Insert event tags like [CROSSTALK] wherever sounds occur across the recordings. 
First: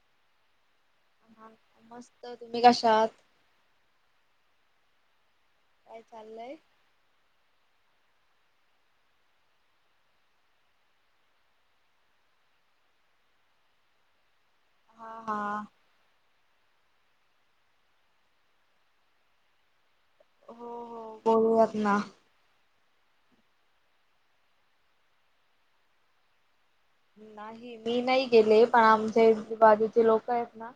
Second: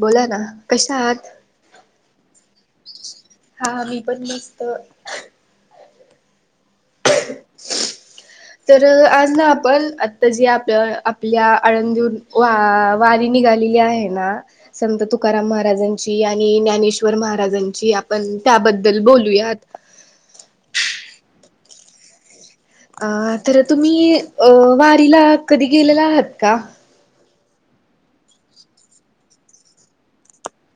बोला ना कश आात ह मस्त तुम्ही कशात हा मी पण मस्त काय चाललंय [UNINTELLIGIBLE] तर आज ना आपण आता जे आपलं आपल्या आळंदीून वा वारी निघालेली आहे ना संत हा हा तुकाराम महाराजांची आणि ज्ञानेश्वर महाराजांची आपण त्याबद्दल बोलूयात हो हो जाउया त ना अ तर तुम्ही अ वारीला कधी गेलेला आहात का नाही मी नाही गेले पण आमच्या ह बाजूचे लोक आहेत ना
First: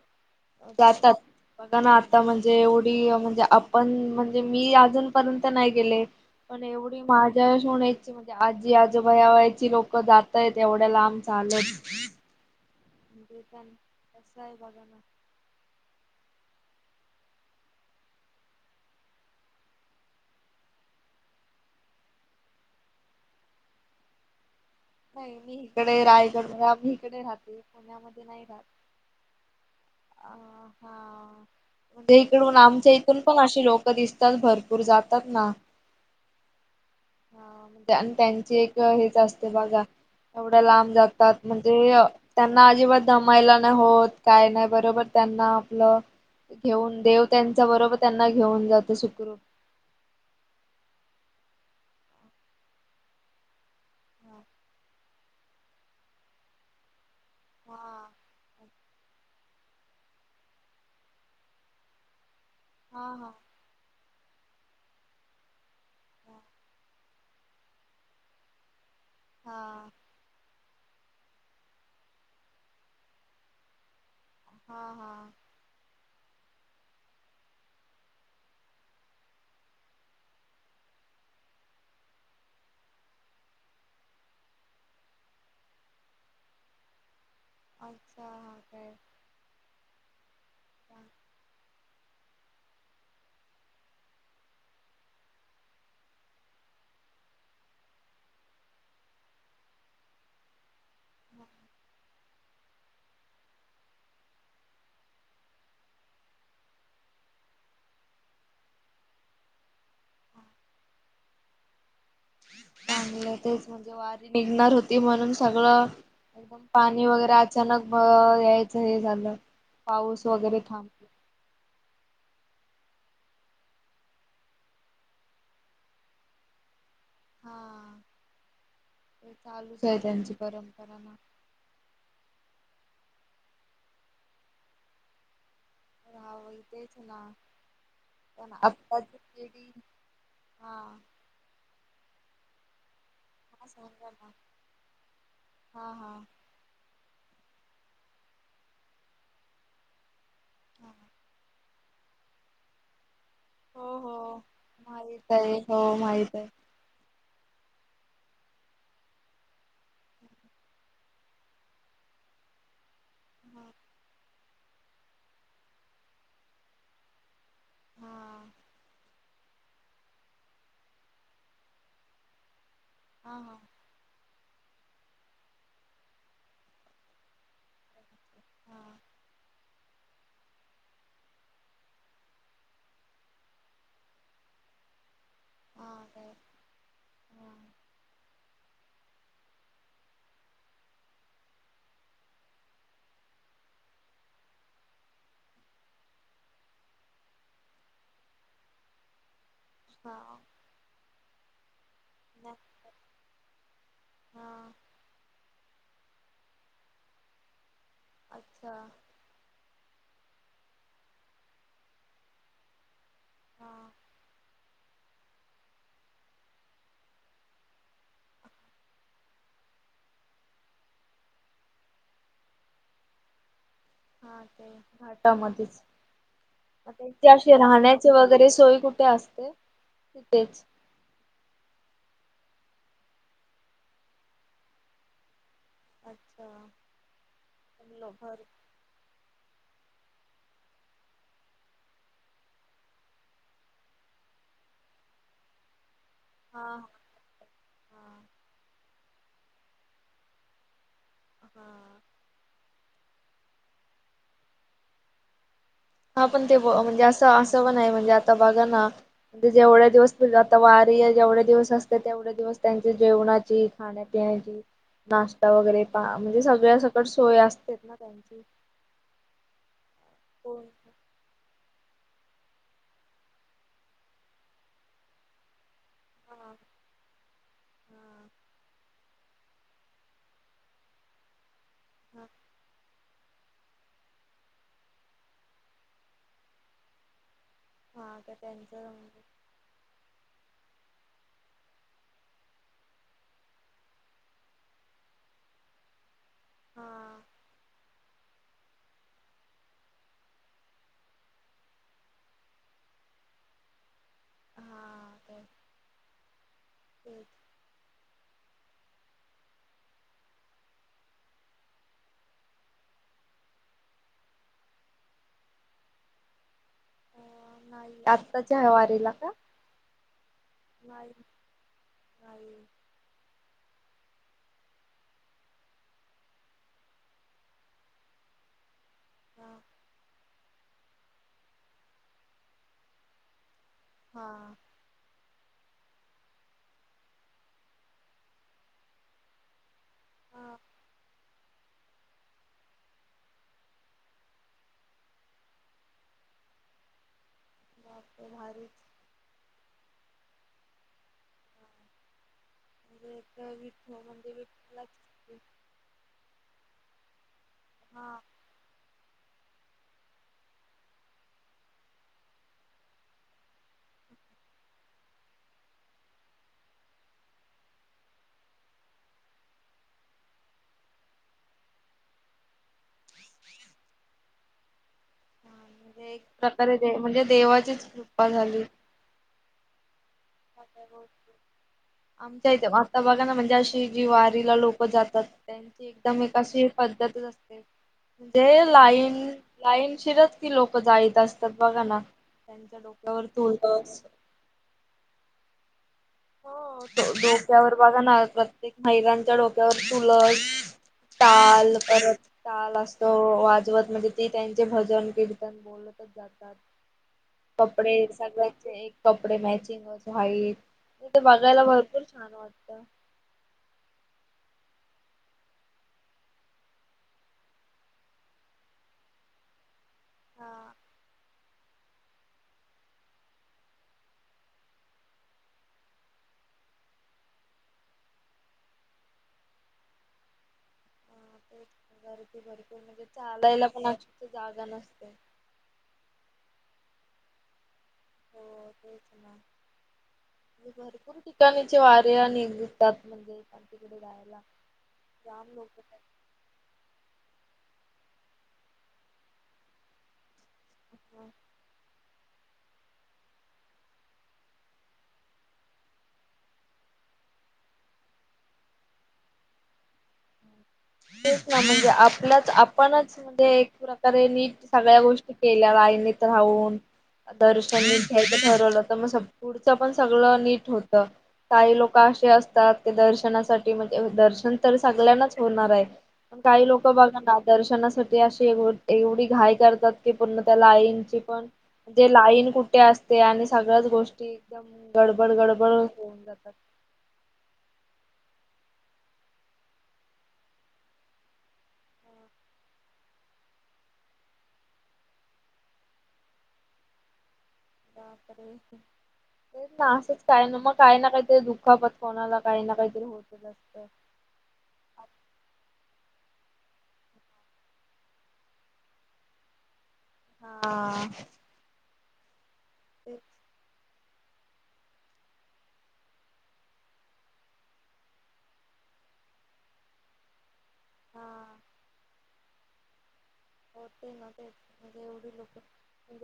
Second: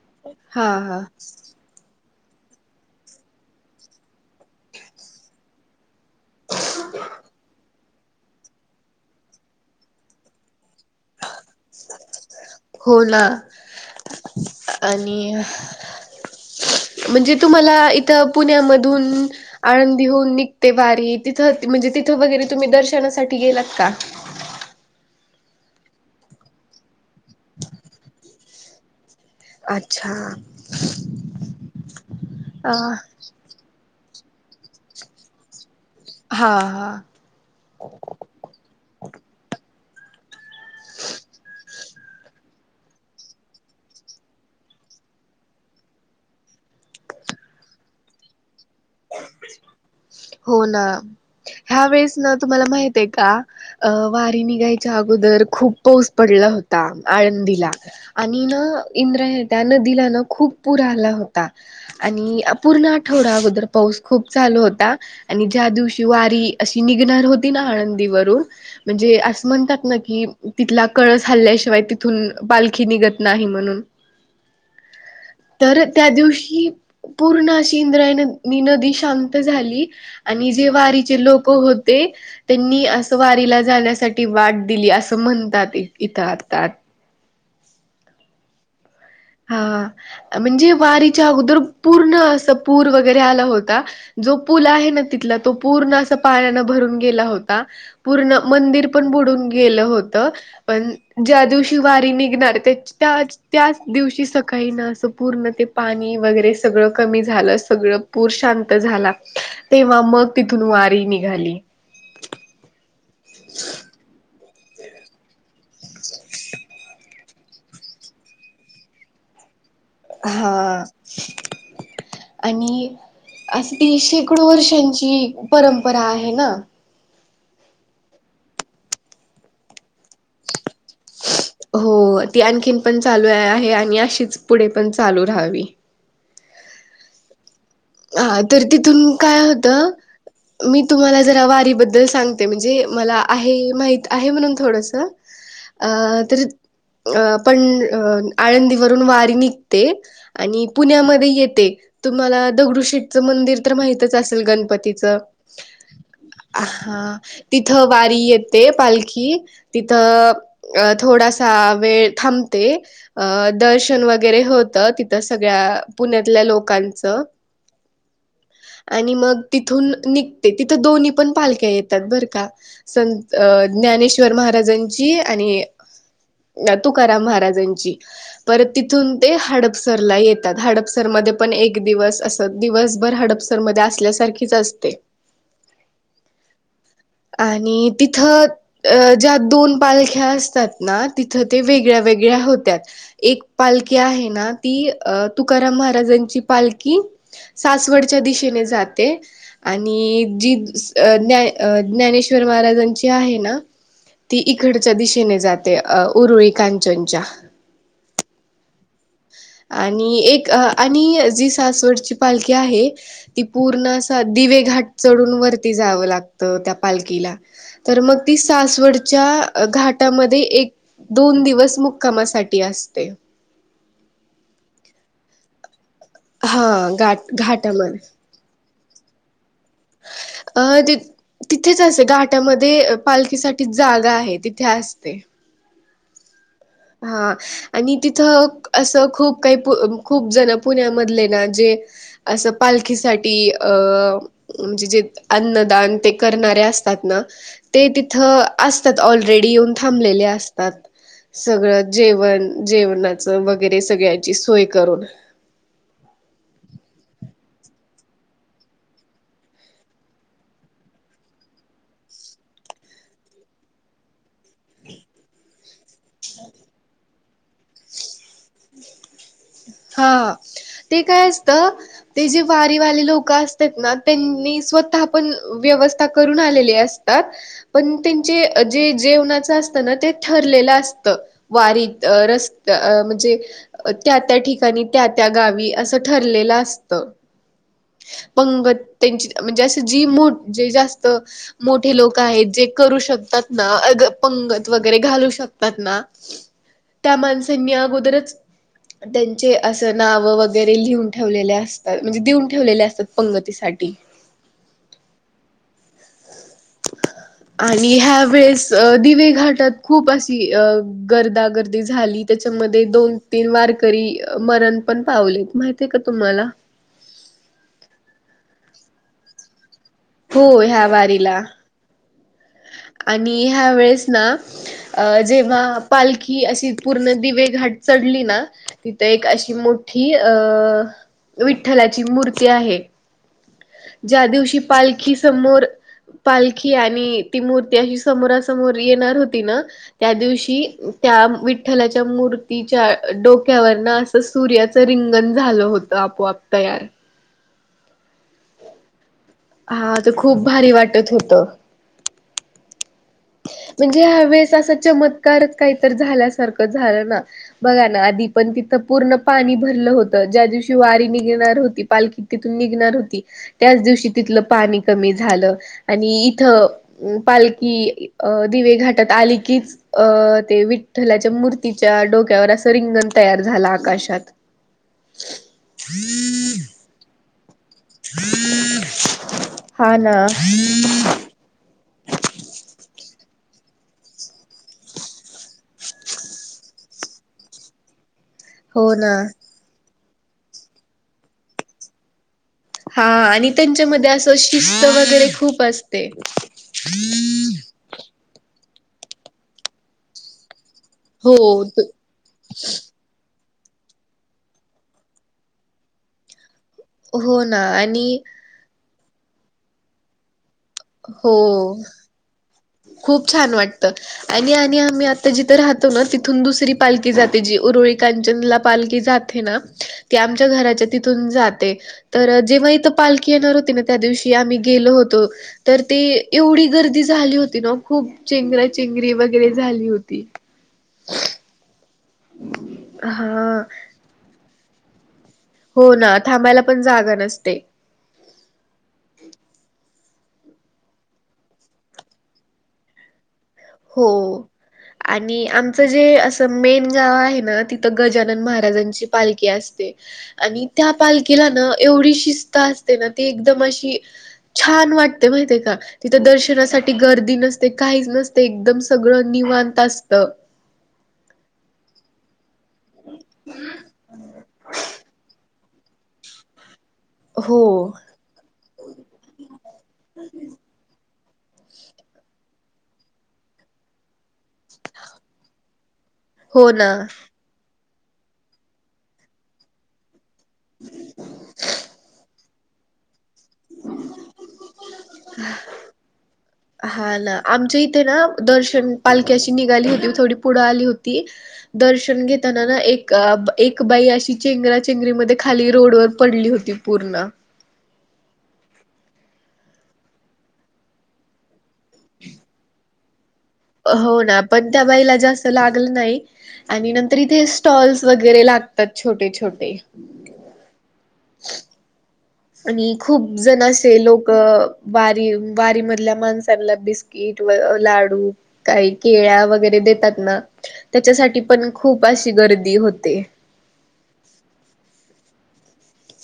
हा हा जातात बघा ना आता म्हणजे एवढी म्हणजे आपण म्हणजे मी अजूनपर्यंत नाही गेले पण एवढी माझ्या श होणायची म्हणजे आजी आजोबाया वची लोकं जातायेत एवढ्या लांब चालत. हो ना म्हणजे कसं आहे बघा ना. आणि [INAUDIBLE] म्हणजे तुम्हाला एका पुण्यामधून आळंदी होऊन निघते वारी तिथ म्हणजे तिथं वगैरे तुम्ही दर्शनासाठी गेलात का? नाही मी इकडे रायगड म आम्ही इकडे राहते पुण्यामध्ये नाही राहत अच्छा अ हा म्हणजे इकडन अ आमच्या इथून पण अशी लोकं दिसतात भरपूर जातात ना हा हा हा आणि त्यांची एक हेच असते बघा एवढं लांब जातात म्हणजे त्यांना अजिबात दमायला नाही होत काय नाही बरोबर त्यांना आपलं घेऊन देव त्यांच्या बरोबर त्यांना घेऊन जातं सुखरूप हो ना ह्या वेळेस ना तुम्हाला माहित आहे का अ वारी निघायच्या अगोदर खूप पाऊस पडला होता अ आळंदीला हा आणि ना इंद्रय त्या नदीला न खूप पूर आला होता आणि पूर्ण हा हा आठवडादर पाऊस खूप चालू होता आणि ज्या दिवशी वारी अशी निघणार होती ना आळंदीवरून म्हणजेआ असं म्हणतात हा हा ना की तिथला कळस हल्ल्याशिवाय तिथून पालखी निघत नाही म्हणून... हा हा..... तर त्या दिवशी पूर्ण अशी इंद्रायणी नदी शांत झाली.... आणि जे वारीचे लोक होते. त्यांनी असं वारीला जाण्यासाठी वाट दिली असं म्हणतात तिथ आता... अच्छा हा काय? हा म्हणजे वारीच्या अगोदर पूर्ण अस पूर वगैरे आला होता... जो पूल आहे ना तिथला तो पूर्ण अस पाण्यानं भरून गेला होता.... पूर्ण मंदिर पण बुडून गेलं होत. पण ज्या दिवशी वारी निघणार त्याच त्याच.... दिवशी सकाळी ना असं पूर्ण ते पाणी वगैरे सगळं कमी झालं सगळं.... पूर शांत झाला तेव्हा मग तिथून वारी निघाली... चांगलं तेच म्हणजे वारी निघणार होती म्हणून सांग... सगळं पाणी वगैरे अचानक अ यायचं हे झालं... पाऊस वगैरे हा... थांबला आणि अस ती शेकडो वर्षांची परंपरा आहे ना.... हा ते चालूच आहे त्यांची परंपरा ना... हो ती आणखीन पण चालू आहे आहे आणि अशीच पुढे पण चालू राहावी. हां होय तेच ना.... हा पण तर तिथून आत्ताची काय पिढी होतं हा मी तुम्हाला.... जरा वारीबद्दल सांगते म्हणजे मला... हा आहे माहित सांगा आहे ना म्हणून थोडस अ हा हा तर.... अ पण आळंदीवरून वारी निघते.... आणि हा पुण्यामध्ये येते तुम्हाला दगडू शेठचं मंदिर.... तुला तर हो माहितच हो असेल गणपतीच हा माहित आहे हो माहित आहे हा.... तिथं वारी येते पालखी तिथं... अ थोडासा वेळ थांबते. अ हा दर्शन वगैरे होतं तिथं सगळ्या पुण्यातल्या लोकांचं.... हा आणि मग तिथून निघते तिथ दोन्ही पण पालख्या येतात बर का संत हा अ.... ज्ञानेश्वर महाराजांची आणि अ तुकाराम महाराजांची.... परत हा हा तिथून ते हाडपसरला येतात हाडपसरमध्ये पण एक दिवस असतं..... दिवसभर हाडपसर मध्ये असल्यासारखीच असते... हा काय हा आणि तिथं... अ ज्या दोन पालख्या असतात ना तिथं ते वेगळ्या वेगळ्या होत्यात. एक पालखी आहे ना ती अ तुकाराम महाराजांची पालखी... सासवडच्या दिशेने जाते आणि जी ज्ञाने... अ ज्ञानेश्वर महाराजांची आहे ना.. ती हा इकडच्या दिशेने जाते अ उरुळी कांचनच्या... अच्छा... आणि एक आणि जी सासवडची पालखी आहे. ती हा पूर्ण अस दिवे घाट चढून वरती जावं लागतं त्या पालखीला... तर मग ती सासवडच्या घाटामध्ये एक... दोन दिवस मुक्कामासाठी असते. हा ते घाटामध्येच... हा म त्यांची घाट अशी घाटामध्ये राहण्याची वगैरे सोय कुठे असते तिथेच.... अ तिथेच असते घाटामध्ये पालखीसाठी जागा आहे तिथे असते.. अच्छा.... हा आणि लोभर तिथं...... असं खूप काही खूप जण पुण्यामधले ना जे... असं पालखीसाठी अ म्हणजे जे अन्नदान ते....... े हा हा. असतात ना ते तिथ हा. असतात ऑलरेडी येऊन थांबलेले असतात सगळं हा जेवण जेवणाच वगैरे सगळ्याची सोय करून हा पण ते म्हणजे असं असं पण आहे म्हणजे आता बाघाना म्हणजे जेवढ्या दिवस तझ आता वारी जेवढे दिवस असते तेवढ्या दिवस त्यांच्या जेवणाची खण्या पिण्याची नाश्ता वगैरे पा म्हणजे सगळ्या सकट सोय असते ना त्यांची हा होय. ते काय असत ते जे वारीवाले लोक असतात ना त्यांनी स्वतः पण व्यवस् हा. हा [UNINTELLIGIBLE] जेवणाच असत ना ते ठरलेलं असत वारीत हा रस्त म्हणजे त्या त्या ठिकाणी त्या त्या गावी असं ठरलेलं असत हा का पंगत त्यांचं त्यांची म्हणजे असं जी मोठ जे जास्त मोठे लोक आहेत जे करू शकतात ना पंगत वगैरे घालू शकतात ना त्या हा. माणसांनी अगोदरच त्यां अस नाव वगैरे लिहून ठेवलेले असतात म्हणजे देऊन ठेवलेले असतात पंगतीसाठी हां ते हो आणि ह्या वेळेस दिवे घाटात खूप अशी अ गर्दागर्दी झाली त्याच्यामध्ये दोन तीन वारकरी मरण पण पावलेत माहि का तुम्हाला नाही आत्ताच्या ह वारीेला का हो ह्या वारीला ह आणि ह्या वेळेस ना अ जेव्हा पालखी अशी पूर्ण दिवे घाट चढली ना तिथ एक हा अशी मोठी अ विठ्ठलाची मूर्ती आहे ज्या हा दिवशी पालखी समोर पालखी आणि ती मूर्ती अशी समोरासमोर येणार होती ना त्या हा दिवशी त्या विठ्ठलाच्या मूर्तीच्या डोक्यावर न सूर्याचं रिंगण झालं होतं आपोआप तयार भारच हा तर खूप भारी वाटत होतं जक म्हणजे ह वेळेस असा चमत्कारच काहीत झाल्यासारखं झालं ना बघा ना हा आधी हा पण तिथं पूर्ण पाणी भरलं होत ज्या दिवशी वारी निघणार होती पालखी तिथून निघणार होती त्याच दिवशी तिथलं पाणी कमी झालं आणि इथ पालखी अ दिवे घाटात आली की च अ ते विठ्ठलाच्या मूर्तीच्या डोक्यावर असं रिंगण तयार झालं आकाशात म्हणजे एक प्रकारे म्हणजे देवाचीच कृपा झाली हा ना आमच्या इथ बघा ना म्हणजे अशी जी वारीला लोकं जातात एकदम एक अशी पद्धतच असते दे हो ना. लाईन लाईन शिरत की लोक जाईत असतात बघा ना त्यांच्या हा डोक्यावर आणि तोलतच त्यांच्यामध्ये असं शिस्त वगैरे खूप असते हो डोक्यावर बघाणार प्रत्येक महिलांच्या डोक्यावर तुळस हो ाल परत चाल अस त वाजवत म्हणजे ती त्यांचे भजन कीर्तन बोलतच जातात हो ना कपडे आणि सगळ्याचे एक कपडे मॅचिंगच व्हाईत. ते बघायला हो भरपूर छान वाटतं. खूप छान वाटतं. आणि आणि आम्ही आता जिथं राहतो ना तिथून दुसरी पालखी जाते जी उरळी कांचनला पालखी जात थे ना आमच्या हा. घराच्या तिथून जाते. तर जेव्हा इथं पालखी येणार होती ना त्या दिवशी आम्ही गेलो होतो तर ते एवढी गर्दी झाली होती ना खूप चेंगरा चेंगरी वगैरे झाली होती. भरपूर भरपूर म्हणजे हा चालायला पण अशी जागा नसते. हो ना थांबायला पण जागा नसते. हो तेच ना. भरपूर ठिकाणीचे वार्या निघतात म्हणजे तिकडे जायला हो आणि जाम आमचं लोक जे अस त मेन गाव आहे ना तिथं गजानन महाराजांची पालखी आसते. आणि त्या पालखीला ना एवढी शिस्त असते ना ती एकदम अशी छान वाटते माहिते का तिथं दर्शनासाठी गर्दी नसते काहीच नस ते एकदम सगळं निवांत आसतं. तेच ना म्हणजे आपल्याच आपणच म्हणजे एक प्रकारे नीट सगळ्या गोष्टी के ल्या लाईनीत राहून हो. दर्शन ठरवलं तर मग पुढचं पण सगळं नीट होत. काही लोक आशे असतात की दर्शनासाठी म्हणजे दर्शन तर सगल्यांना होणार आहे. पण काही हो लोक ना. बघाना दर्शनासाठी अशी एव एवढी घाई करतात. कि पुन्हा त्या लाईनची पण ते लाईन कुठे आसते आणि सगळ्याच गोष्टी एकदम गडबड गडबड होऊन जातात. हा ना आमच्या इथे ना दर्शन पालखी अशी निघाली होती थोडी पुढं आली होती दर्शन घेताना ना एक एक बाई अशी चेंगरा चेंगरीमध्ये खाली रोडवर पडली होती. पूर्ण. बापरे तेच ना आसंच काय ना म काय ना काही ते दु खापत कोणाला काही ना काहीतरी होतच असतं. हो ना पण त्या बाईला जास्त लागलं नाही. आणि नंतर इथे स्टॉल्स वगैरे लागतात छोटे छोटे. हा. आणि तेच खूप जण आसं ते लोक बारी बारी मधल्या मानसांला बिस्किट व लाडू काही केळ्या वगैरे देतात ना त्याच्यासाठी हा पण खूप आशी गर्दी होते. होतय ना ते म्हणजे एवढी लोक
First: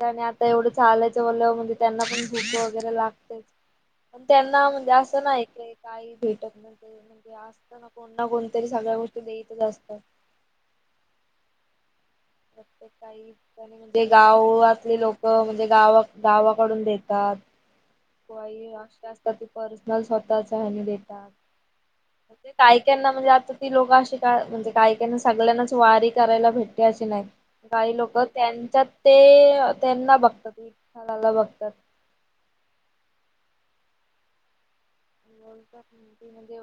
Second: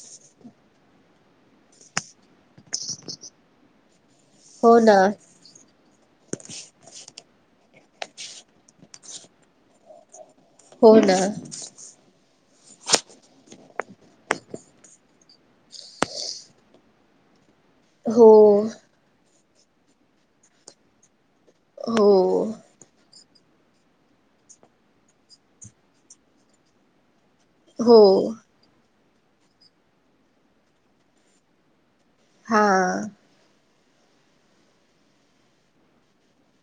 आणि आता एवढं चालायचं म्हणल्या व त्यांना पण भुक वगैरे लागते. पण त्यांना हो म्हणजे ना असं नाही की काही भेटत नसत म्हणजे आसत ना कोण ना कोणतरी सगळ्या गोष्टी देतच आसत. हो ना. प्रत्येक काई कानी म्हणजे गाव आसले लोक म्हणजे गावा गावाकडून देतात. हो कॉई आसे असतात ते पर्सनल स्वतःच आहे देतात हो ते काय त्यांना म्हणजे आता ती लोकं अशी काय म्हणजे काही काही ना सगळ्यांनाच वारी करायला भेटते अशी नाही. काही हो लोक त्यांच्यात ते त्यांना बघतात विठ्ठालाला बघतात. हां. ते म्हणजे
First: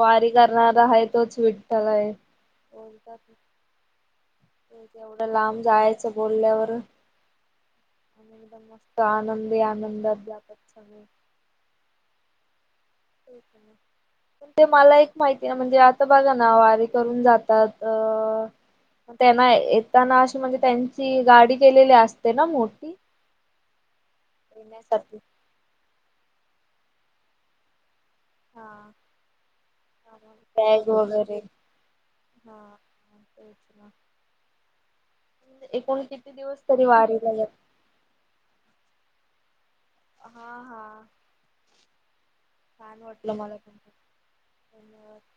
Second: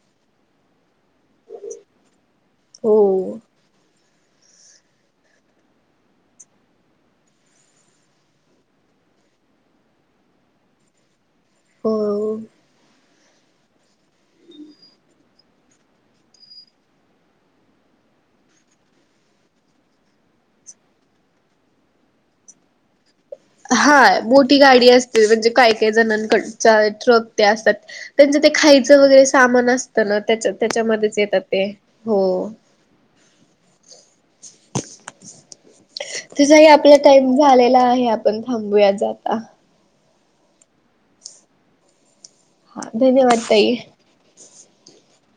वारी करणारा आहेत. तोच विठ्ठल हाय हो बोलतात. तेवढं लांब जायचं बोलल्यावर एकदम मस्त आनंदी आनंदात जातात सगळे. हो अ. Okay ma'am. ते मला एक माहिती ना म्हणजे आता बघा ना वारीे करून जातात अ त्यांना येताना अशी म्हणजे त्यांची गाडी केलेली असते ना मोठी. हाय मोठी गाडी येण्यासाठी असते म्हणजे काय काही जणांकड ट्रक ते असतात त्यांचं ते हा खायचं वगैरे सामान असतं ना त्याच्या बॅग त्याच्यामध्येच वगैरे येतात ते हो. अच्छा. किती दिवस तसही तरी आपला टाईम वारीला जात झालेला आहे आपण थांबूयाच आता. हा हा. हा छान वाटलं धन्यवाद मला ताई पण खूप [INAUDIBLE]